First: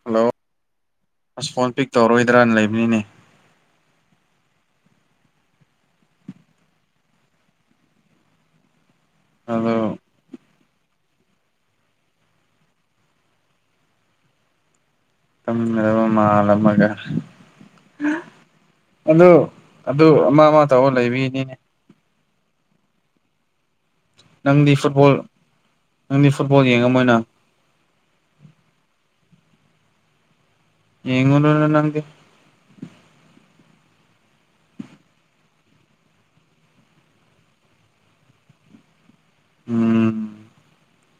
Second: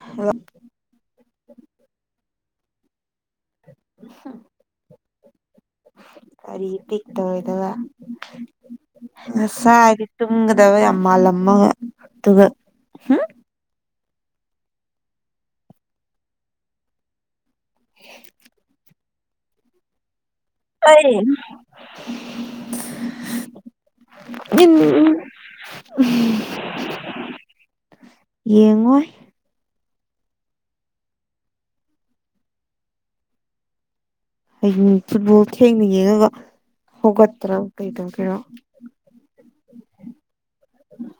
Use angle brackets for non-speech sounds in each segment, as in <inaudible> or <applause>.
hello ꯑꯁ phone pick ꯇꯧꯔꯣꯏꯗ꯭ꯔꯥꯅ ꯂꯩꯕꯅꯤꯅꯦ <unintelligible> ꯀꯔꯤ ꯄꯤꯛ ꯇꯧꯔꯣꯏꯗꯕ ꯑꯗꯣ ꯉꯁꯥꯏꯗꯤ ꯇꯨꯝꯒꯗꯕ ꯌꯥꯝ ꯃꯥꯜꯂꯝꯃꯒ ꯑꯗꯨꯒ ꯇꯝꯒꯗꯕ ꯃꯥꯜꯂꯝꯃꯒ ꯑꯗ ꯑꯗꯨ ꯑꯃꯥ ꯃꯥ ꯑꯩ ꯅꯪꯗꯤ ꯐꯨꯠꯕꯣꯜ ꯅꯪꯗꯤ ꯐꯨꯠꯕꯣꯜ <unintelligible> ꯌꯦꯡꯉꯝꯃꯣꯏꯅ ꯌꯦꯡꯉꯣꯏ ꯌꯦꯡꯉꯨꯔꯥꯅꯨ ꯅꯪꯗꯤ ꯍꯌꯦꯡ ꯐꯨꯠꯕꯣꯜ ꯊꯦꯡꯅ ꯌꯦꯡꯉꯒ ꯍꯧꯒꯠꯇ꯭ꯔꯕ ꯀꯩꯗꯧꯒꯦꯔꯣ ꯎꯝ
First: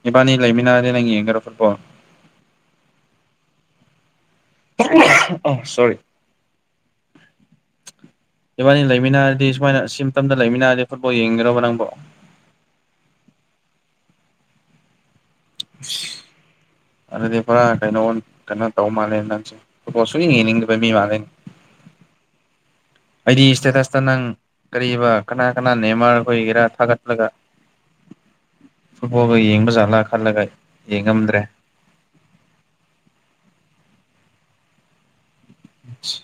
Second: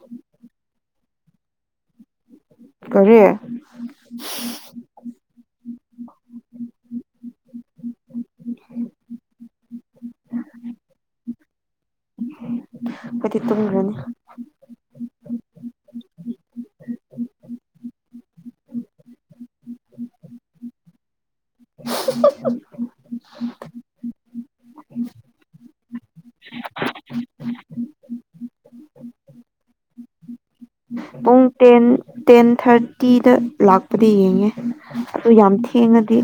ꯏꯕꯥꯅꯤ ꯂꯩꯃꯤꯟꯅꯔꯗꯤ ꯅꯪ ꯌꯦꯡꯒꯦꯔꯣ ꯐꯨꯠꯕꯣꯜ ꯀꯔꯤ ꯑ ꯁꯣꯔꯤ ꯏꯕꯥꯅꯤ ꯂꯩꯃꯤꯟꯅꯔꯗꯤ ꯁꯨꯃꯥꯏꯅ ꯁꯤꯝꯇꯝꯗ ꯂꯩꯃꯤꯟꯅꯔꯗꯤ ꯐꯨꯠꯕꯣꯜ ꯌꯦꯡꯒꯦꯔꯕ ꯅꯪꯕꯣ ꯈꯣꯏꯗꯤ ꯇꯨꯝꯒ꯭ꯔꯅꯤ ꯁꯤ ꯑꯗꯨꯗꯤ ꯄꯨꯔꯥ ꯀꯩꯅꯣ ꯀꯩꯅꯣ ꯇꯧ ꯃꯥꯜꯂꯦ ꯅꯪꯁꯦ ꯐꯨꯠꯕꯣꯜ ꯁꯨꯌꯦꯡ ꯌꯦꯡꯅꯤꯡꯗꯕ ꯃꯤ ꯃꯥꯜꯂꯦꯅꯦ <inaudible> ꯑꯩꯗꯤ ꯁ꯭ꯇꯦꯇꯁꯇ ꯅꯪ ꯀꯔꯤꯕ ꯀꯅꯥ ꯀꯅꯥ ꯅꯦꯃꯔ ꯍꯣꯏꯒꯦꯔꯥ ꯊꯥꯒꯠꯂꯒ ꯐꯨꯠꯕꯣꯜꯒ ꯌꯦꯡꯕꯖꯥꯠꯂꯥ ꯈꯜꯂꯒ ꯌꯦꯡꯉꯝꯗ꯭ꯔꯦ ꯄꯨꯡ ꯇꯦꯟ ꯇꯦꯟꯊꯥꯔꯇꯤꯗ ꯂꯥꯛꯄꯗꯤ ꯌꯦꯡꯉꯦ ꯑꯗꯨ ꯌꯥꯝ ꯊꯦꯡꯉꯗꯤ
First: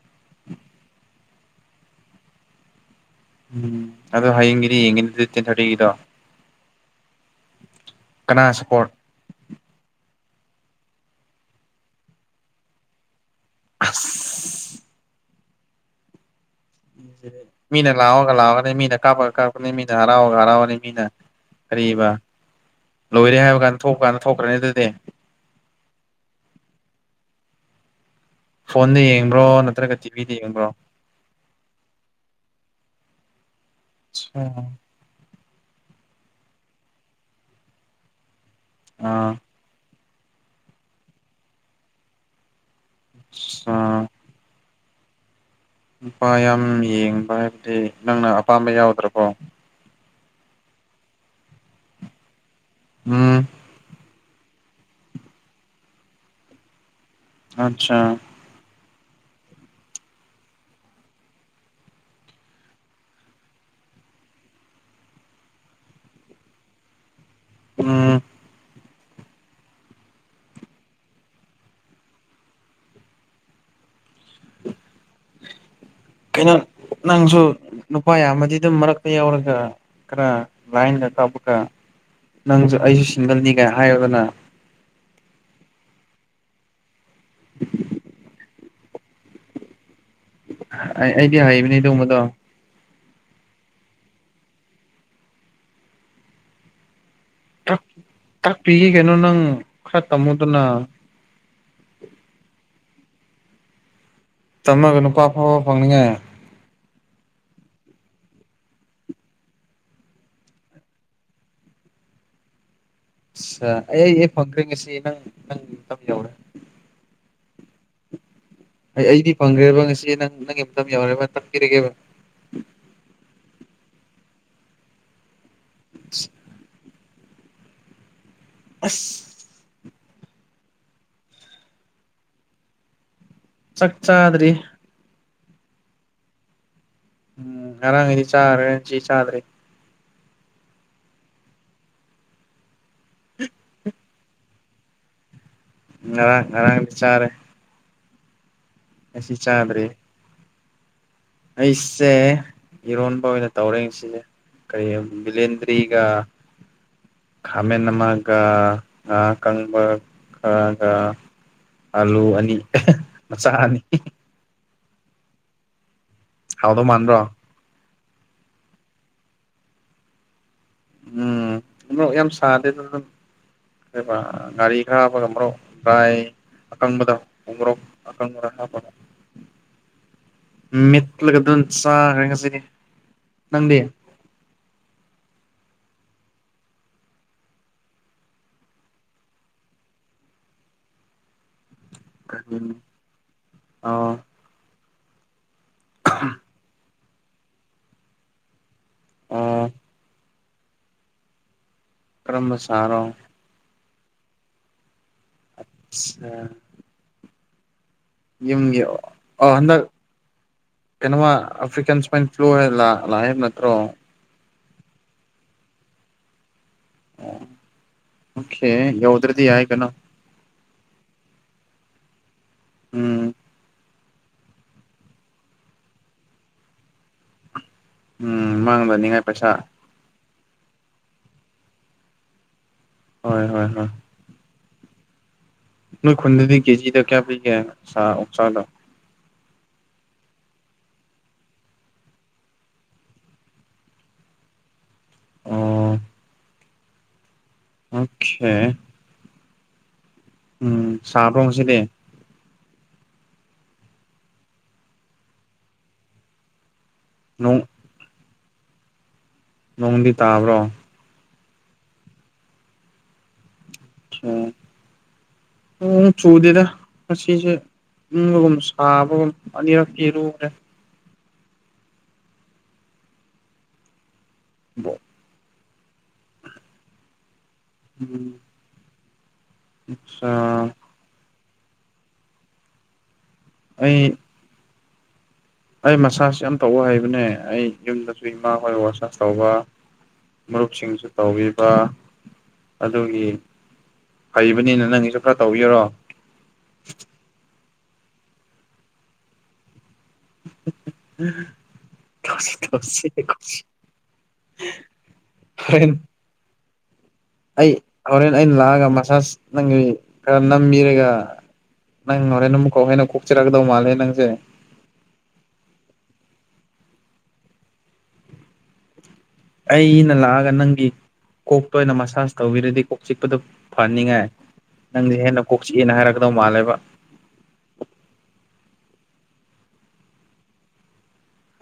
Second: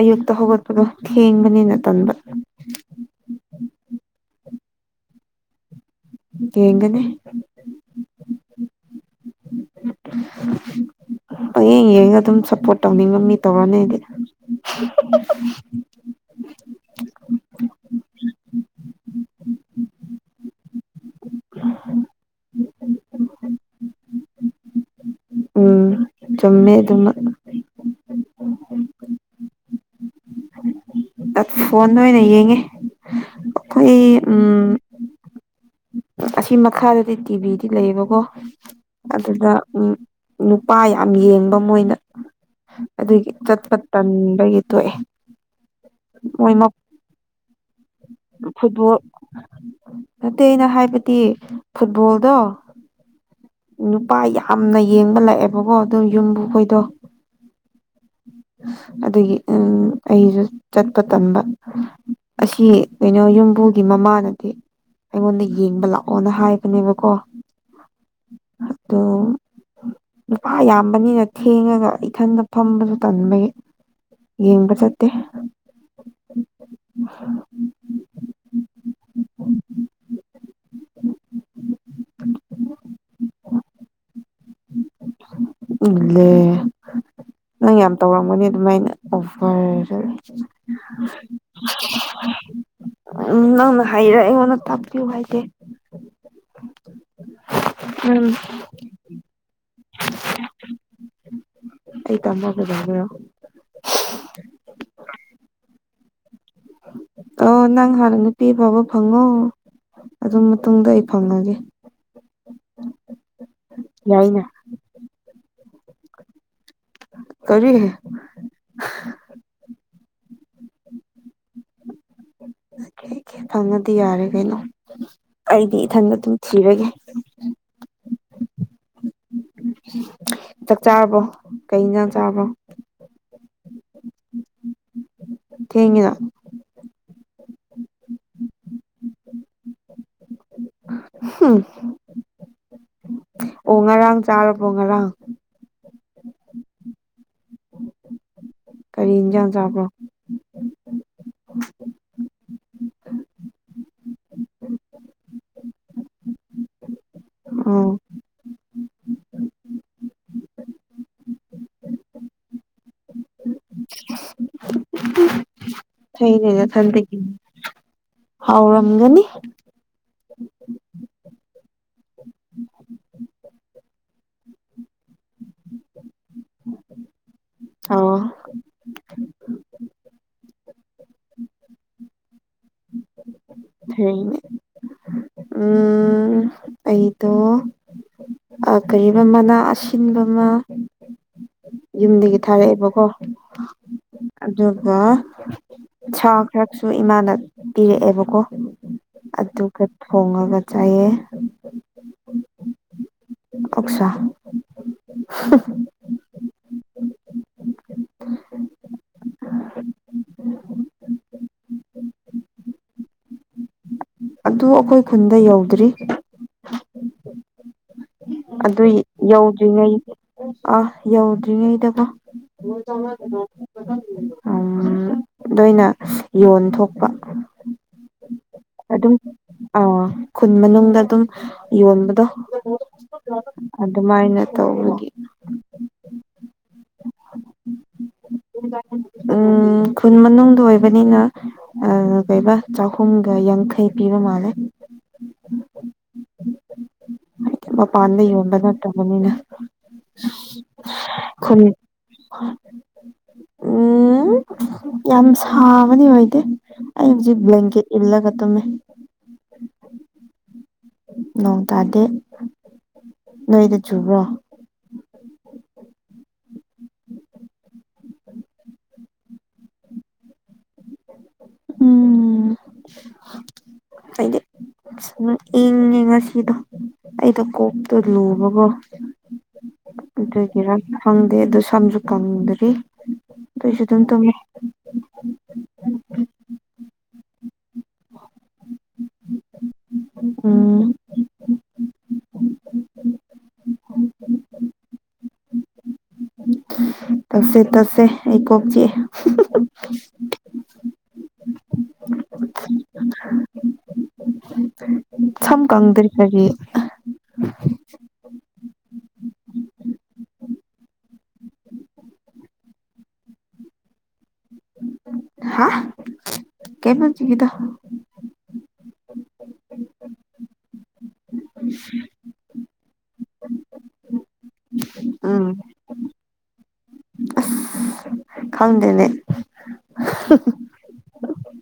ꯑꯌꯨꯛꯇ ꯍꯧꯒꯠꯄꯗꯣ ꯊꯦꯡꯕꯅꯤꯅ ꯇꯟꯕ ꯎꯝ ꯑꯗꯣ ꯍꯌꯦꯡꯒꯤꯗꯤ ꯌꯦꯡꯒꯤꯅꯤ ꯑꯗꯨꯗꯤ ꯇꯦꯟ ꯊꯥꯔꯇꯤꯒꯤꯗꯣ ꯌꯦꯡꯒꯅꯤ ꯀꯅꯥ ꯁꯞꯄꯣꯔꯠ ꯄꯌꯦꯡ ꯌꯦꯡꯉ ꯑꯗꯨꯝ ꯁꯞꯄꯣꯔꯠ ꯇꯧꯅꯤꯡꯕ ꯃꯤ ꯇꯧꯔꯅꯤ ꯑꯩꯗꯤ ꯑꯁ ꯃꯤꯅ ꯂꯥꯎꯑꯒ ꯂꯥꯎꯒꯅꯤ ꯃꯤꯅ ꯀꯥꯞꯄꯒ ꯀꯥꯞꯀꯅꯤ ꯃꯤꯅ ꯍꯔꯥꯎꯔꯒ ꯍꯔꯥꯎꯒꯅꯤ ꯃꯤꯅ ꯀꯔꯤꯕ ꯂꯣꯏꯔꯦ ꯍꯥꯏꯕ ꯀꯥꯟꯗ ꯊꯣꯛꯄ ꯀꯥꯟ ꯊꯣꯛꯈ꯭ꯔꯦ ꯍꯥꯏꯗꯨꯗꯤ ꯎꯝ ꯆꯨꯝꯃꯦ ꯑꯗꯨꯃꯛ ꯐꯣꯟꯗ ꯌꯦꯡꯕ꯭ꯔꯣ ꯅꯠꯇ꯭ꯔꯒ ꯇꯤꯚꯤꯗ ꯌꯦꯡꯕ꯭ꯔꯣ ꯑ ꯐꯣꯟꯗ ꯑꯣꯏꯅ ꯌꯦꯡꯉꯦ ꯑꯈꯣꯏ ꯎꯝ ꯑꯁꯤ ꯃꯈꯥꯗꯗꯤ ꯇꯤꯚꯤꯗꯤ ꯂꯩꯌꯦꯕꯀꯣ ꯑꯥ ꯑꯗꯨꯗ ꯎꯝ ꯅꯨꯄꯥ ꯌꯥꯝ ꯌꯦꯡꯕ ꯃꯣꯏꯅ ꯑꯗꯨꯒꯤ ꯆꯠꯄ ꯑꯥ ꯇꯟꯕꯒꯤ ꯇꯣꯛꯑꯦ ꯅꯨꯄꯥ ꯃꯣꯏ ꯌꯥꯝ ꯌꯦꯡꯕ ꯍꯥꯏꯕꯗꯤ ꯅꯪꯅ ꯑꯄꯥꯝꯕ ꯐꯨꯠꯕꯣꯜ ꯌꯥꯎꯗ꯭ꯔꯥꯕꯣ ꯅꯠꯇꯦ ꯑꯩꯅ ꯍꯥꯏꯕꯗꯤ ꯐꯨꯠꯕꯣꯜꯗꯣ ꯎꯝ ꯅꯨꯄꯥ ꯌꯥꯝꯅ ꯌꯦꯡꯕ ꯂꯥꯛꯑꯦꯕꯀꯣ ꯑꯗꯨ ꯌꯨꯝꯕꯨ ꯈꯣꯏꯗꯣ ꯑꯆꯥ ꯑꯗꯨꯒꯤ ꯎꯝ ꯑꯩꯖꯨ ꯆꯠꯄ ꯇꯟꯕ ꯑꯁꯤ ꯀꯩꯅꯣ ꯌꯨꯝꯕꯨꯒꯤ ꯃꯃꯥꯅꯗꯤ ꯑꯩꯉꯣꯟꯗ ꯌꯦꯡꯕ ꯂꯥꯛꯑꯣ ꯑꯣꯅ ꯍꯥꯏꯕꯅꯦꯕꯀꯣ ꯎꯝ ꯑꯗꯣ ꯅꯨꯄꯥ ꯌꯥꯝꯕꯅꯤꯅ ꯊꯦꯡꯉꯒꯥ ꯏꯊꯟꯗ ꯐꯝꯕꯖꯨ ꯇꯟꯕꯒꯤ ꯌꯦꯡꯕ ꯆꯠꯇꯦ ꯀꯩꯅꯣ ꯅꯪꯁꯨ ꯅꯨꯄꯥ ꯌꯥꯝꯃꯗꯤ ꯑꯗꯨꯝ ꯃꯔꯛꯇꯥ ꯌꯥꯎꯔꯒ ꯈꯔ ꯂꯥꯏꯟꯒ ꯀꯥꯞꯄꯒ ꯅꯪꯖꯨ ꯑꯩꯖꯨ ꯁꯤꯡꯒꯜꯅꯤꯒꯥ ꯍꯥꯏꯔꯣꯗꯅ ꯏꯂꯦ ꯅꯪ ꯌꯥꯝ ꯇꯧꯔꯝꯒꯅꯤ ꯑꯗꯨꯃꯥꯏꯅ ꯑꯣꯐꯔ ꯑꯩꯗꯤ ꯍꯩꯕꯅꯦ ꯑꯗꯨꯝꯕꯗꯣ ꯎꯝ ꯅꯪꯅ ꯍꯥꯏꯔ ꯑꯩꯉꯣꯟꯗ ꯇꯥꯛꯄꯤꯌꯨ ꯍꯥꯏꯗꯦ ꯇꯥꯛ ꯎꯝ ꯇꯥꯛꯄꯤꯒꯦ ꯀꯩꯅꯣ ꯅꯪ ꯈꯔ ꯇꯝꯃꯨꯗꯅ ꯑꯩ ꯇꯃꯥ ꯀꯩꯗꯧꯗꯣꯏꯔꯣ ꯇꯝꯃꯒꯥ ꯅꯨꯄꯥ ꯐꯕ ꯐꯪꯅꯤꯡꯉꯥꯏ ꯑꯧ ꯅꯪ ꯍꯥꯟꯅ ꯅꯨꯄꯤ ꯑꯐꯥꯕ ꯐꯪꯉꯣ ꯑꯗꯨ ꯃꯇꯨꯡꯗ ꯑꯩ ꯐꯪꯉꯒꯦ ꯑꯁꯥ ꯑꯩ ꯑꯦ ꯌꯥꯏꯅ ꯐꯪꯈ꯭ꯔꯦ ꯉꯁꯤ ꯅꯪ ꯅꯪꯪ ꯌꯧꯔꯦ ꯀꯔꯤ ꯑꯩ ꯑꯩꯗꯤ ꯐꯪꯈ꯭ꯔꯦꯕ ꯉꯁꯤ ꯅꯪ ꯅꯪꯒꯤ ꯃꯇꯝ ꯌꯧꯔꯦꯕ ꯇꯝꯕꯤꯔꯒꯦꯕ ꯀꯦꯀꯦ ꯐꯪꯉꯥꯗꯤ ꯌꯥꯔꯦ ꯀꯩꯅꯣ ꯑꯩꯗꯤ ꯏꯊꯟꯗ ꯑꯗꯨꯝ ꯊꯤꯔꯒꯦ ꯑꯁ ꯆꯥꯛ ꯆꯥꯔꯕꯣ ꯀꯩꯏꯟꯖꯥꯡ ꯆꯥꯕ꯭ꯔꯣ ꯆꯥꯛ ꯆꯥꯗ꯭ꯔꯤ ꯊꯦꯡꯉꯤꯅ ꯎꯝ ꯉꯔꯥꯡꯉꯩꯗꯤ ꯆꯥꯒ꯭ꯔꯦ ꯁꯤ ꯆꯥꯗ꯭ꯔꯤ ꯍꯝ ꯑꯣ ꯉꯔꯥꯡ ꯆꯥꯔꯕꯣ ꯉꯔꯥꯡ ꯉꯔꯥꯡ ꯉꯔꯥꯡ ꯆꯥꯔꯦ ꯀꯔꯤ ꯉꯁꯤ ꯏꯟꯖꯥꯡ ꯆꯥꯕ꯭ꯔꯣ ꯆꯥꯗ꯭ꯔꯤ ꯑꯩꯁꯦ ꯏꯔꯣꯟꯕ ꯑꯣꯏꯅ ꯇꯧꯔꯦ ꯉꯁꯤꯁꯦ ꯀꯩ ꯕꯤꯂꯦꯟꯗꯔꯤꯒꯥ ꯈꯃꯦꯟ ꯑꯣ ꯅꯃꯥ ꯀꯔꯥ ꯉꯥ ꯀꯪꯕ ꯈꯔꯒ ꯑꯥꯂꯨ ꯑꯅꯤ ꯃꯆꯥꯅꯤ ꯐꯩꯅꯦ ꯍꯥꯎꯗꯧ ꯅꯊꯟꯇꯥꯒꯤ ꯃꯥꯟꯕ꯭ꯔꯣ ꯍꯥꯎꯔꯝꯒꯅꯤ ꯎꯝ ꯃꯣꯔꯣꯛ ꯌꯥꯝ ꯁꯥꯗꯦ ꯑꯗꯨꯝ ꯉꯥꯔꯤ ꯈꯔ ꯍꯥꯞꯄꯒ ꯃꯣꯔꯣꯛ ꯗ꯭ꯔꯥꯏ ꯑꯀꯪꯕꯗꯣ ꯎꯃꯣꯔꯣꯛ ꯑꯣ ꯑꯀꯪꯕ ꯍꯥꯞꯄꯒꯥ ꯃꯤꯠꯂꯒꯥ ꯑꯗꯨꯝ ꯆꯥꯒ꯭ꯔꯦ ꯉꯁꯤꯗꯤ ꯅꯪꯗꯤ ꯎꯝ ꯑꯩꯗꯣ ꯀꯔꯤꯕ ꯃꯅꯥ ꯑꯁꯤꯟꯕ ꯑꯃ ꯌꯨꯝꯗꯒꯤ ꯊꯥꯔꯛꯑꯦꯕꯀꯣ ꯑꯣ ꯑꯗꯨꯒ ꯁꯥ ꯈꯔ ꯁꯨ ꯏꯃꯥꯅ ꯄꯤꯔꯛꯑꯦꯕꯀꯣ ꯑꯣ ꯑꯗꯨꯒ ꯊꯣꯡꯉꯒ ꯆꯥꯏꯌꯦ ꯀꯔꯝꯕ ꯁꯔꯣ ꯑꫭꯛꯁꯥ <unintelligible> ꯑꯆꯥ ꯌꯨꯝꯒꯤ ꯑ ꯍꯟꯗꯛ ꯀꯩꯅꯣꯃ ꯑꯐ꯭ꯔꯤꯀꯥꯟ ꯁꯋꯥꯏꯟ ꯐ꯭ꯂꯨ ꯍꯥꯏ ꯂꯥꯛꯑꯦꯕ ꯅꯠꯇ꯭ꯔꯣ ꯑꯗꯨ ꯑꯩꯈꯣꯏ ꯈꯨꯟꯗ ꯌꯧꯗ꯭ꯔꯤ ꯑꯣ ꯑꯣꯀꯦ ꯑꯗꯨ ꯌꯧꯗ꯭ꯔꯗꯤ ꯌꯥꯏ ꯀꯩꯅꯣ ꯌꯧꯗ꯭ꯔꯤꯉꯩ ꯑꯥ ꯌꯧꯗ꯭ꯔꯤꯉꯩꯗꯀꯣ ꯎꯝ ꯎꯝ ꯅꯣꯏꯅ ꯌꯣꯟ ꯊꯣꯛꯄ ꯎꯝ ꯃꯥꯡꯗꯅꯤꯉꯥꯏ ꯄꯩꯁꯥ ꯑꯥ ꯈꯨꯟ ꯃꯅꯨꯡꯗ ꯑꯗꯨꯝ ꯌꯣꯟꯕꯗꯣ ꯍꯣꯏ ꯍꯣꯏ ꯍꯣꯏ ꯑꯗꯨꯃꯥꯏꯅ ꯇꯧꯕꯒꯤ ꯅꯣꯏ ꯈꯨꯟꯗꯗꯤ ꯀꯦꯖꯤꯗ ꯀꯌꯥ ꯄꯤꯒꯦ ꯑꯣꯛꯁꯥꯗꯣ ꯎꯝ ꯈꯨꯟ ꯃꯅꯨꯡꯗ ꯑꯣꯏꯕꯅꯤꯅ ꯀꯩꯕ ꯆꯍꯨꯝꯒ ꯌꯥꯡꯈꯩ ꯄꯤꯕ ꯃꯥꯜꯂꯦ ꯑꯣ ꯃꯄꯥꯟꯗ ꯌꯣꯟꯕ ꯑꯣꯀꯦ ꯅꯠꯇꯕꯅꯤꯅꯥ ꯎꯝ ꯁꯕ꯭ꯔꯣ ꯉꯥꯁꯤꯗꯤ ꯎꯝ ꯌꯥꯝ ꯁꯥꯕꯅꯤ ꯑꯣꯏꯗꯦ ꯑꯩ ꯍꯧꯖꯤꯛ ꯅꯣꯡ ꯕꯂꯥꯟꯀꯦꯠ ꯏꯟꯂꯒ ꯇꯨꯝꯃꯦ ꯅꯣꯡꯗꯤ ꯇꯥꯕ꯭ꯔꯣ ꯅꯣꯡ ꯇꯥꯗꯦ ꯅꯣꯏꯗ ꯆꯨꯕ꯭ꯔꯣ ꯅꯣꯡ ꯆꯨꯗꯦꯗ ꯉꯥꯁꯤꯁꯦ ꯏꯪꯕꯒꯨꯝ ꯁꯥꯕꯒꯨꯝ ꯑꯅꯤꯔꯛꯇꯤ ꯏꯔꯨꯈꯔꯦ ꯎꯝ ꯍꯥꯏꯗꯤ ꯁꯨꯃꯥꯏ ꯏꯪꯉꯦ ꯉꯁꯤꯗꯣ ꯑꯩꯗꯣ ꯀꯣꯛꯇꯣ ꯂꯨꯕꯀꯣ ꯑꯗꯨꯒꯤꯔ ꯈꯪꯗꯦ ꯑꯗꯨ ꯁꯝꯁꯨ ꯀꯪꯗꯔꯤ ꯑꯗꯨꯏꯁꯨ ꯑꯩ ꯑꯗꯨꯝ ꯇꯨꯝ ꯑꯩ ꯃꯁꯥꯥꯁ ꯌꯥꯝ ꯇꯧꯕ ꯍꯩꯕꯅꯦ ꯑꯩ ꯌꯨꯝꯗꯁꯨ ꯏꯃꯥ ꯍꯣꯏ ꯃꯥꯁꯥꯁ ꯇꯧꯕ ꯎꯝ ꯃꯔꯨꯞꯁꯤꯡꯁꯨ ꯇꯧꯕꯤꯕ ꯑꯗꯨꯒꯤ ꯍꯩꯕꯅꯤꯅ ꯅꯪꯒꯤꯁꯨ ꯈꯔ ꯇꯧꯕꯤꯔꯣ ꯇꯠꯁꯦ ꯇꯠꯁꯦ ꯑꯩ ꯀꯣꯛ ꯆꯤꯛꯌꯦ <unintelligible> ꯊꯁꯤ ꯊꯁꯤ ꯈꯁꯤ <unintelligible> ꯁꯝ ꯍꯣꯔꯦꯟ ꯀꯪꯗꯔꯤꯀꯒꯤ ꯑꯩ ꯍꯣꯔꯦꯟ ꯑꯩꯅ ꯂꯥꯛꯑꯒ ꯃꯁꯥꯥꯁ ꯅꯪꯒꯤ ꯈꯔ ꯅꯝꯕꯤꯔꯒ ꯅꯪ ꯍꯣꯔꯦꯟ ꯅꯝꯎ ꯍꯩꯟꯅ ꯀꯣꯛꯆꯔꯥꯒꯗꯧ ꯃꯥꯂꯦ ꯅꯪꯁꯦ ꯍꯥ ꯀꯩꯕꯥ ꯍꯧꯖꯤꯛꯀꯤꯗꯣ ꯑꯩꯅ ꯂꯥꯛꯑꯒ ꯅꯪꯒꯤ ꯀꯣꯛꯇ ꯑꯣꯏꯅ ꯃꯁꯥꯁ ꯇꯧꯕꯤꯔꯗꯤ ꯀꯣꯛ ꯆꯤꯛꯄꯗ ꯐꯅꯤꯡꯉꯥꯏ ꯅꯪꯗꯤ ꯎꯝ ꯍꯦꯟꯅ ꯀꯣꯛ ꯆꯤꯛ ꯑꯦꯅ ꯍꯥꯏꯔꯛꯀꯗꯧ ꯃꯥꯜꯂꯦꯕ ꯈꯪꯗꯦꯅꯦ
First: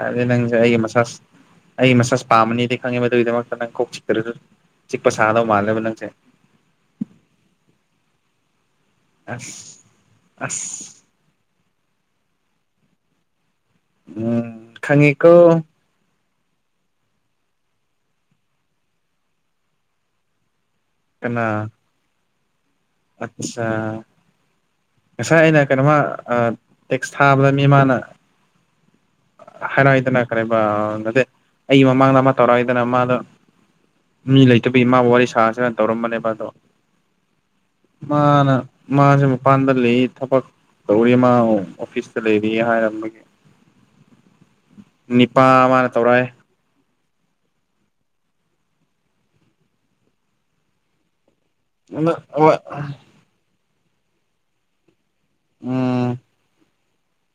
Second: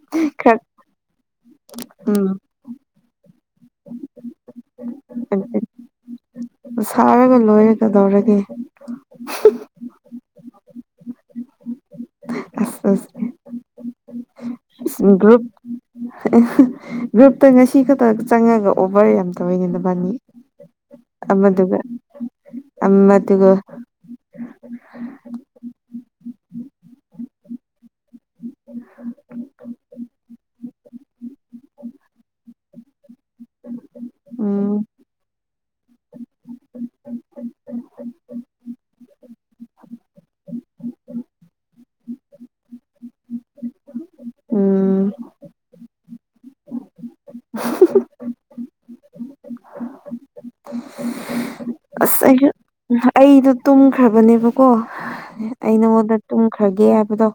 ꯑꯗꯨꯗꯤ ꯅꯪꯁꯦ ꯈꯔ ꯑꯩꯒꯤ ꯃꯁꯥꯥꯁ ꯑꯩ ꯃꯁꯥꯁ ꯎꯝ ꯄꯥꯝꯝꯕꯅꯤꯗꯤ ꯈꯪꯉꯦꯕ ꯑꯗꯨꯗꯨꯒꯤꯗꯃꯛꯇ ꯅꯪ ꯀꯣꯛ ꯆꯤꯛꯛꯇ꯭ꯔꯁꯨ ꯆꯤꯛꯄ ꯁꯥꯗꯧ ꯃꯥꯜꯂꯦꯕ ꯅꯪꯁꯦ ꯁꯥꯔꯒ ꯂꯣꯏꯔꯑꯦ ꯀꯥꯗꯧꯔꯒꯦ ꯑꯁ ꯑꯁ ꯑꯁ ꯎꯝ ꯑꯁ ꯈꯪꯉꯦꯀꯣ ꯒꯔꯨꯞ ꯒ꯭ꯔꯨꯞꯇ ꯉꯁꯤ ꯈꯛꯇ ꯆꯪꯉꯒ ꯑꯣꯚꯔ ꯌꯥꯝ ꯇꯧꯋꯤꯅꯦꯅꯕꯥꯅꯤ ꯑꯃꯗꯨꯒ ꯑꯃꯗꯨꯒ ꯑꯆꯥ ꯉꯁꯥꯏ ꯑꯩꯅ ꯀꯩꯅꯣꯃ ꯇꯦꯛꯁ ꯊꯥꯕꯗ ꯃꯤ ꯃꯥꯅ <unintelligible> ꯀꯔꯤꯕ ꯅꯠꯇꯦ ꯑꯩꯒꯤ ꯃꯃꯥꯡꯗ ꯑꯃ ꯇꯧꯔꯛꯏꯗꯅ ꯃꯥꯗꯣ ꯃꯤ ꯎꯝ ꯂꯩꯇꯕꯤꯒꯤ ꯃꯥꯥꯕꯨ ꯋꯥꯔꯤ ꯁꯥꯁꯤꯔ ꯇꯧꯔꯝꯕꯅꯦꯕ ꯑꯗꯣ ꯃꯥꯅ ꯃꯥꯖꯦ ꯃꯄꯥꯟꯗ ꯂꯩꯌꯦ ꯊꯕꯛ ꯇꯧꯔꯤ ꯃꯥ ꯑꯣꯐꯤꯁꯇ ꯂꯩꯔꯤ ꯍꯥꯏꯔꯝꯕꯒꯤ <inaudible> ꯎꯝ ꯅꯤꯄꯥ ꯑꯃꯔ ꯇꯧꯔꯛ ꯑꯦ ꯑꯁ ꯑꯩꯖꯨ ꯅꯍ ꯑꯩꯗꯣ ꯇꯨꯝꯈ꯭ꯔꯕꯅꯦꯕꯀꯣ ꯑꯩ ꯎꯝ ꯅꯪꯉꯣꯟꯗ ꯇꯨꯝꯈ꯭ꯔꯒꯦ ꯍꯥꯏꯕꯗꯣ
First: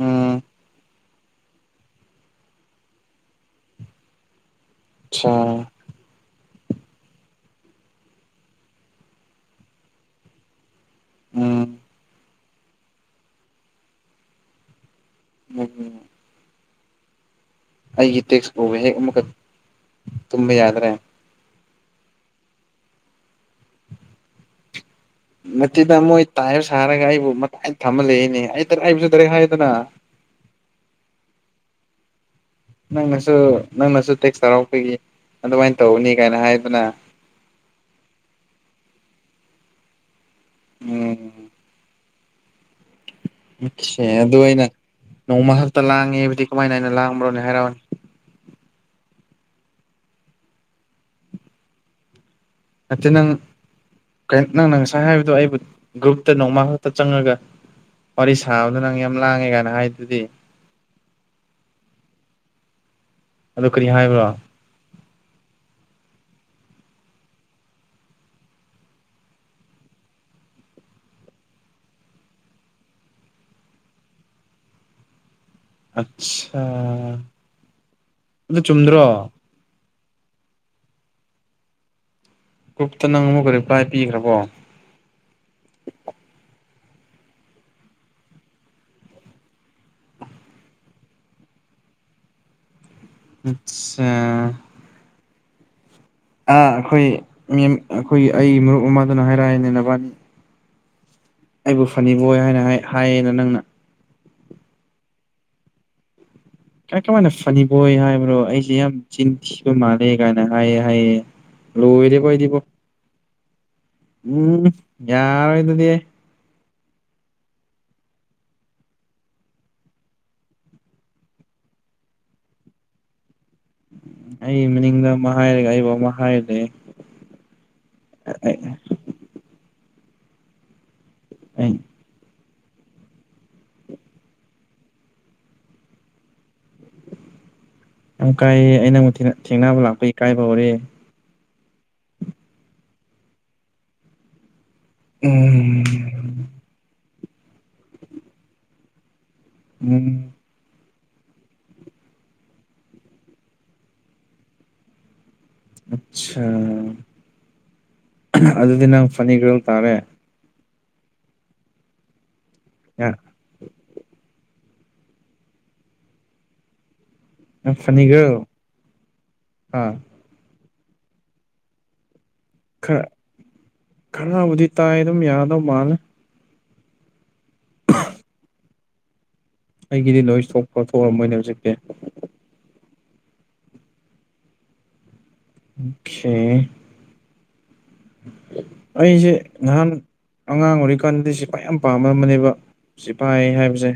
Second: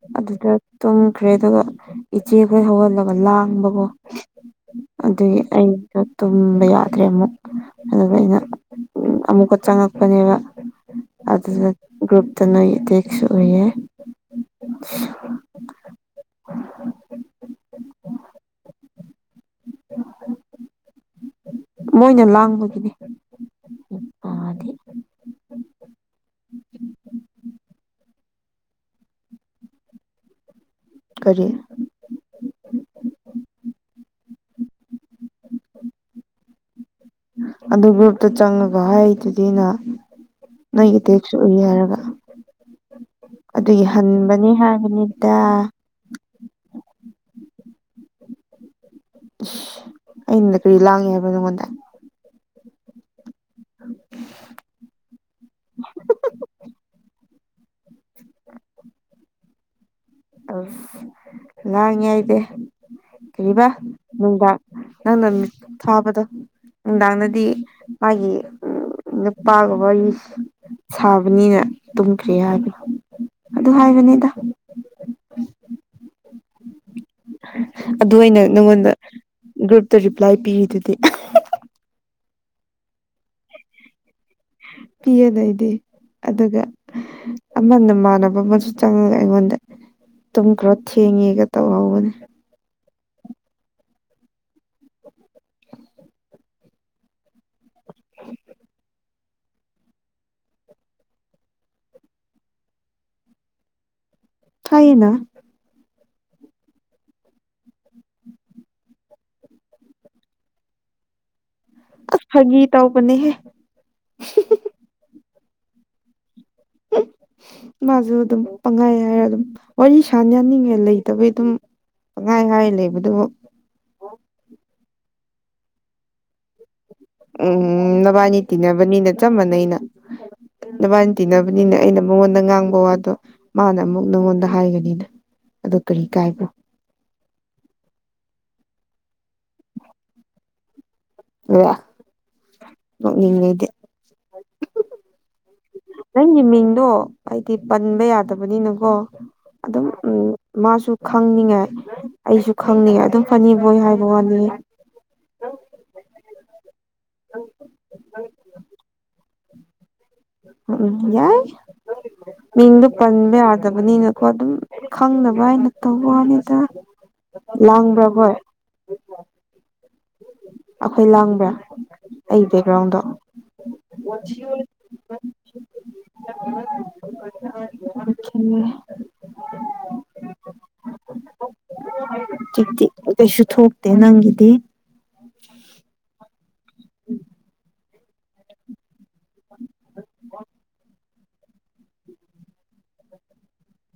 ꯎꯝ ꯑꯗꯨꯗ ꯇꯨꯝ ꯈ꯭ꯔꯦ ꯑꯗꯨꯒ ꯏꯆꯦ ꯈꯣꯏ ꯍꯧꯒꯠꯂꯒ ꯂꯥꯡꯕꯒꯣ ꯑꯆꯥ ꯑꯗꯨꯏ ꯑꯩ ꯇꯨꯝꯕ ꯌꯥꯗ꯭ꯔꯦ ꯑꯃꯨꯛ ꯑꯗꯨꯒ ꯑꯩꯅ ꯑꯃꯨꯛꯀ ꯆꯪꯉꯛꯄꯅꯦꯕ ꯎꯝ ꯑꯗꯨꯗ ꯒ꯭ꯔꯨꯞꯇ ꯅꯣꯏ ꯇꯦꯛꯁ ꯎꯏꯌꯦ <inaudible> ꯑꯩꯒꯤ ꯇꯦꯛꯁ ꯎꯕꯒ ꯍꯦꯛ ꯑꯃꯨꯛꯀ ꯇꯨꯝꯕ ꯌꯥꯗ꯭ꯔꯦ ꯃꯣꯏꯅ ꯂꯥꯡꯕꯒꯤꯅꯦ ꯑꯥꯗꯤ ꯅꯠꯇꯤꯗ ꯃꯣꯏ ꯇꯥꯏꯕ ꯁꯥꯔꯒ ꯑꯩꯕꯨ ꯃꯇꯥꯏ ꯊꯝꯃꯂꯩꯌꯦꯅꯦ ꯑꯩ ꯗꯔ ꯑꯩꯕꯨꯁꯨ ꯗꯔꯦꯛ ꯍꯥꯏꯔꯦꯗꯅ ꯀꯔꯤ ꯅꯪꯅꯁꯨ ꯅꯪꯅꯁꯨ ꯇꯦꯛꯁ ꯇꯧꯔꯛꯄꯒꯤ ꯑꯗꯨꯃꯥꯏꯟ ꯇꯧꯕꯅꯤ ꯀꯥꯏꯅ ꯍꯥꯏꯌꯨꯗꯅ ꯑꯗꯨ ꯒ꯭ꯔꯨꯞꯇ ꯆꯪꯉꯒ ꯍꯥꯏꯗꯨꯗꯤ ꯑꯩꯅ ꯅꯣꯏꯒꯤ ꯎꯝ ꯇꯦꯛꯁꯨ ꯎꯏ ꯍꯥꯏꯔꯒ ꯑꯗꯨꯒꯤ <unintelligible> ꯑꯗꯨ ꯍꯟꯕꯅꯤ ꯑꯩꯅ ꯍꯥꯏꯕꯅꯤꯗ ꯅꯣꯡꯃꯈꯛꯇ ꯂꯥꯡꯉꯦ ꯍꯥꯏꯕꯗꯤ ꯀꯃꯥꯏꯅ ꯑꯩꯅ ꯂꯥꯡꯕ꯭ꯔꯣꯅꯦ ꯍꯥꯏꯔꯑꯣꯅꯦ ꯏꯁ ꯑꯩꯅ ꯀꯔꯤ ꯂꯥꯡꯉꯦ ꯍꯥꯏꯕ꯭ꯔ ꯅꯪꯉꯣꯟꯗ ꯅꯠꯇꯦ ꯅꯪ ꯀꯩꯟ ꯅꯪꯅ ꯉꯁꯥꯏ ꯍꯥꯏꯕꯗꯣ ꯑꯩꯕꯨ ꯒ꯭ꯔꯨꯞꯇ ꯅꯣꯡꯃ ꯈꯛꯇ ꯆꯪꯉꯒ ꯋꯥꯔꯤ ꯁꯥꯕꯗ ꯅꯪ ꯌꯥꯝ ꯂꯥꯡꯉꯦ ꯀꯥꯏꯅ ꯍꯥꯏ ꯑꯁ ꯂꯥꯡꯉꯦꯑꯥꯏꯗꯦ ꯀꯔꯤꯕ ꯑꯗꯨ ꯀꯔꯤ ꯍꯥꯏꯕ꯭ꯔꯣ ꯅꯨꯡꯗꯥꯡ ꯅꯪꯅ ꯃꯤꯠ ꯊꯥꯕꯗꯣ ꯅꯨꯡꯗꯥꯡꯗꯗꯤ ꯃꯥꯒꯤ ꯅꯨꯄꯥꯒ ꯋꯥꯔꯤꯁ ꯁꯥꯕꯅꯤꯅ ꯇꯨꯝꯈ꯭ꯔꯦ ꯍꯥꯏꯕꯅꯤ ꯑꯗꯨ ꯍꯥꯏꯕꯅꯤꯗ ꯑꯠꯁꯥ ꯑꯗꯨ ꯑꯩꯅ ꯅꯪꯉꯣꯟꯗ ꯒ꯭ꯔꯨꯞꯇ ꯔꯤꯄ꯭ꯂꯥꯏ ꯄꯤꯔꯤꯗꯨꯗꯤ ꯒ꯭ꯔꯨꯞꯇ ꯅꯪ ꯑꯃꯨꯛꯀ ꯔꯤꯄ꯭ꯂꯥꯏ ꯄꯤꯈ꯭ꯔꯕꯣ ꯄꯤꯌꯦꯅꯦ ꯑꯩꯗꯤ ꯑꯗꯨꯒ ꯑꯃ ꯅꯃꯥꯟꯅꯕ ꯑꯃꯁꯨ ꯆꯪꯉꯒ ꯑꯩꯉꯣꯟꯗ ꯇꯨꯝꯈ꯭ꯔꯣ ꯊꯦꯡꯉꯦꯒ ꯇꯧꯍꯧꯕꯅꯦ ꯑꯠꯁꯥ ꯑꯥ ꯑꯈꯣꯏ ꯃꯦꯝ ꯑꯩꯈꯣꯏ ꯑꯩ ꯃꯔꯨꯞ ꯑꯃꯥꯗꯨꯅ ꯍꯥꯏꯔꯛꯑꯦꯅꯦ ꯅꯕꯥꯅꯤ ꯑꯩꯕꯨ ꯐꯅꯤꯕꯣꯏ ꯍꯥꯏꯅ ꯍꯥꯏ ꯍꯥꯏꯌꯦꯅ ꯅꯪꯅ ꯍꯥꯏꯌꯦꯅ ꯑꯩ ꯀꯃꯥꯏꯅ ꯐꯅꯤꯕꯣꯏ ꯍꯥꯏꯕ꯭ꯔꯣ ꯑꯩꯁꯦ ꯌꯥꯝ ꯆꯤꯟ ꯊꯤꯕ ꯃꯥꯜꯂꯦ ꯀꯥꯏꯅ ꯍꯥꯏꯌꯦ ꯍꯥꯏꯌꯦ ꯑꯁ ꯂꯣꯏꯔꯦꯕꯣ ꯑꯩꯗꯤꯀꯣ ꯐꯥꯒꯤ ꯇꯧꯕꯅꯦꯍꯦ ꯎꯝ ꯌꯥꯔꯣꯏꯗꯨꯗꯤ <inaudible> ꯃꯥꯁꯨ ꯑꯗꯨꯝ ꯄꯪꯍꯥꯏ ꯍꯥꯏꯔ ꯑꯗꯨꯝ ꯋꯥꯔꯤ ꯁꯥꯟꯅꯅꯤꯡꯉꯥꯏ ꯂꯩꯇꯕꯩ ꯑꯗꯨꯝ ꯄꯪꯍꯥꯏ ꯍꯥꯏ ꯂꯩꯕꯗꯨꯕꯨ ꯑꯩ ꯃꯅꯤꯡꯗ ꯑꯃ ꯍꯥꯏꯔꯒ ꯑꯩꯕꯣ ꯑꯃ ꯍꯥꯏ ꯂꯩꯌꯦ ꯎꯝ ꯅꯕꯥꯅꯤ ꯇꯤꯟꯅꯕꯅꯤꯅ ꯆꯞ ꯃꯅꯩꯅ ꯅꯕꯥꯟ ꯑꯩ ꯇꯤꯟꯅꯕꯅꯤꯅ ꯑꯩꯅ ꯃꯉꯣꯟꯗ ꯉꯥꯡꯕ ꯋꯥꯗꯣ ꯃꯥꯅ ꯑꯃꯨꯛ ꯅꯪꯉꯣꯟꯗ ꯍꯥꯏꯒꯅꯤꯅ ꯑꯗꯣ ꯀꯔꯤ ꯀꯥꯏꯕ꯭ꯔꯣ ꯌꯥꯝ ꯀꯥꯏꯌꯦ ꯑꯩ ꯅꯪꯕꯨ ꯊꯦꯡꯅ ꯊꯦꯡꯅꯕ ꯂꯥꯛꯄ ꯏꯀꯥꯏꯕ ꯍꯧꯔꯦ <unintelligible> ꯅꯣꯛꯅꯤꯡꯉꯦ ꯑꯩꯗꯤ ꯎꯝ ꯅꯪꯒꯤ ꯃꯤꯡꯗꯣ ꯍꯥꯏꯗꯤ ꯄꯟꯕ ꯌꯥꯗꯕꯅꯤꯅꯀꯣ ꯑꯗꯨꯝ ꯎꯝ ꯃꯥꯁꯨ ꯈꯪꯅꯤꯡꯉꯦ ꯑꯩꯁꯨ ꯈꯪꯅꯤꯡꯉꯦ ꯑꯗꯨꯝ ꯐꯅꯤ ꯕꯣꯏ ꯍꯥꯏꯕ ꯋꯥꯅꯤ ꯑꯆꯥ ꯑꯗꯨꯗꯤ ꯅꯪ ꯐꯅꯤꯒꯔꯜ ꯇꯥꯔꯦ ꯎꯝ ꯌꯥꯏ ꯃꯤꯡꯗꯨ ꯅꯪ ꯄꯟꯕ ꯌꯥꯗꯕꯅꯤꯅ ꯀꯣ ꯑꯗꯨꯝ ꯈꯪꯅꯕ ꯍꯥꯏꯅ ꯇꯧꯕ ꯋꯥꯅꯤꯗ ꯂꯥꯡꯕ꯭ꯔꯥ ꯈꯣꯏ ꯐꯅꯤꯒꯔꯜ ꯑꯥ ꯑꯩꯈꯣꯏ ꯂꯥꯡꯕ꯭ꯔꯥ ꯑꯩ ꯕꯦꯛꯒ꯭ꯔꯥꯎꯟꯗꯣ ꯈꯔ ꯈꯔꯕꯨꯗꯤ ꯇꯥꯏ ꯑꯗꯨꯝ ꯌꯥꯗꯧ ꯃꯥꯜꯂꯦ <unintelligible> ꯑꯩꯒꯤꯗꯤ ꯅꯣꯏꯁ ꯊꯣꯛꯄ ꯊꯣꯛꯔꯝꯃꯣꯏꯅꯦ ꯍꯧꯖꯤꯛꯇꯤ ꯖꯤꯛꯇꯤ ꯀꯩꯁꯨ ꯊꯣꯛꯇꯦ ꯅꯪꯒꯤꯗꯤ <unintelligible> <unintelligible> ꯑꯩꯁꯦ ꯅꯍꯥꯟ ꯑꯉꯥꯡ ꯑꯣꯏꯔꯤꯀꯥꯟꯗꯗꯤ ꯁꯤ ꯐꯥꯏ ꯌꯥꯝ ꯄꯥꯝꯃꯥꯝꯕꯅꯦꯕ ꯁꯤꯐꯥꯏ ꯍꯥꯏꯕꯁꯦ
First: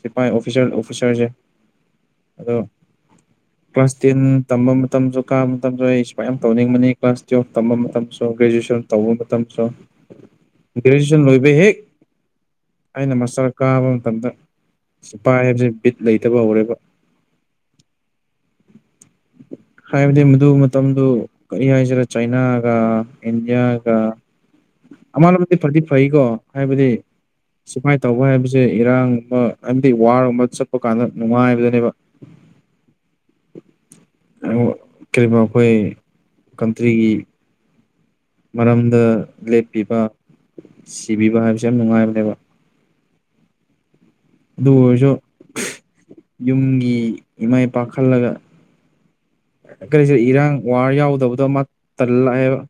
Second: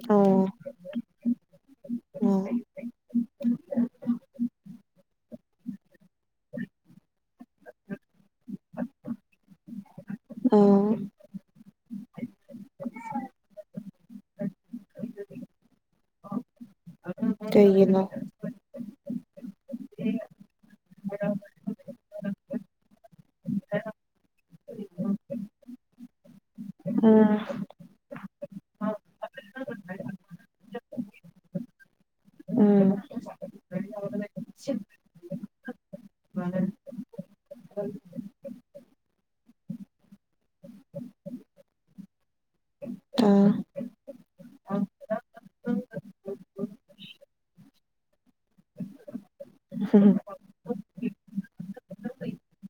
ꯁꯤꯐꯥꯏ ꯑꯣꯐꯤꯁꯔ ꯑꯣꯐꯤꯁꯥꯔꯁꯦ ꯑꯗꯣ ꯎꯝ ꯀ꯭ꯂꯥꯁ ꯇꯦꯟ ꯇꯝꯕ ꯃꯇꯝꯁꯨ ꯀꯥꯕ ꯃꯇꯝꯁꯨ ꯑꯩ ꯁꯨꯃꯥꯏꯅ ꯌꯥꯝ ꯇꯧꯅꯤꯡꯕꯅꯤ ꯀ꯭ꯂꯥꯁ <unintelligible> ꯃꯇꯝꯁꯨ ꯒ꯭ꯔꯦꯖꯨꯏꯁꯟ ꯇꯧꯕ ꯃꯇꯝꯁꯨ ꯑꯥ ꯭ꯒꯔꯦꯖꯨꯌꯦꯁꯟ ꯂꯣꯏꯕ ꯍꯦꯛ ꯑꯩꯅ ꯃꯥꯁꯇ꯭ꯔ ꯀꯥꯕ ꯃꯇꯝꯗ ꯁꯤꯄꯥꯏ ꯍꯥꯏꯕꯖꯦ ꯕꯤꯠ ꯂꯩꯇꯕ ꯍꯧꯔꯦꯕ ꯀꯩꯒꯤꯅꯣ ꯍꯥꯏꯕꯗꯤ ꯃꯗꯨ ꯃꯇꯝꯗꯨ ꯀꯔꯤ ꯍꯥꯏꯁꯤꯔꯦ ꯆꯩꯅꯥꯒ ꯏꯟꯗꯤꯌꯥꯒ ꯑꯃꯂꯣꯝꯗꯗꯤ ꯐꯗꯤ ꯐꯩꯀꯣ ꯍꯥꯏꯕꯗꯤ ꯁꯤꯐꯥꯏ ꯇꯧꯕ ꯍꯥꯏꯕꯁꯦ ꯏꯔꯥꯡꯒꯨꯝꯕ ꯍꯥꯏꯕꯗꯤ ꯋꯥꯔꯒꯨꯝꯕ ꯆꯠꯄ ꯀꯥꯟꯗ ꯅꯨꯡꯉꯥꯏꯕꯗꯅꯦꯕ ꯎꯝ ꯀꯔꯤꯒꯨꯝꯕ ꯑꯩꯈꯣꯏ ꯀꯟꯇ꯭ꯔꯤꯒꯤ ꯃꯔꯝꯗ ꯂꯦꯞꯄꯤꯕ ꯁꯤꯕꯤꯕ ꯍꯥꯏꯕꯁꯦ ꯌꯥꯝ ꯅꯨꯡꯉꯥꯏꯕꯅꯦꯕ ꯎꯝ ꯑꯗꯨ ꯑꯣꯏꯔꯁꯨ ꯌꯨꯝꯒꯤ ꯏꯃꯥ ꯏꯄꯥ ꯈꯜꯂꯒ ꯀꯔꯤꯁꯤ ꯏꯔꯥꯡ ꯋꯥꯔ ꯌꯥꯎꯗꯕꯗꯣ ꯑꯃ ꯇꯜꯂꯥꯛꯑꯦꯕ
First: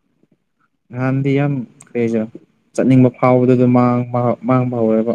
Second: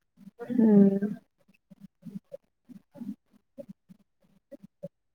ꯎꯝ ꯅꯍꯥꯟꯗꯤ ꯌꯥꯝ ꯀꯔꯤꯁꯦ ꯆꯠꯅꯤꯡꯕ ꯐꯥꯎꯕꯗ ꯑꯗꯨ ꯃꯥꯡꯕ ꯍꯧꯔꯦꯕ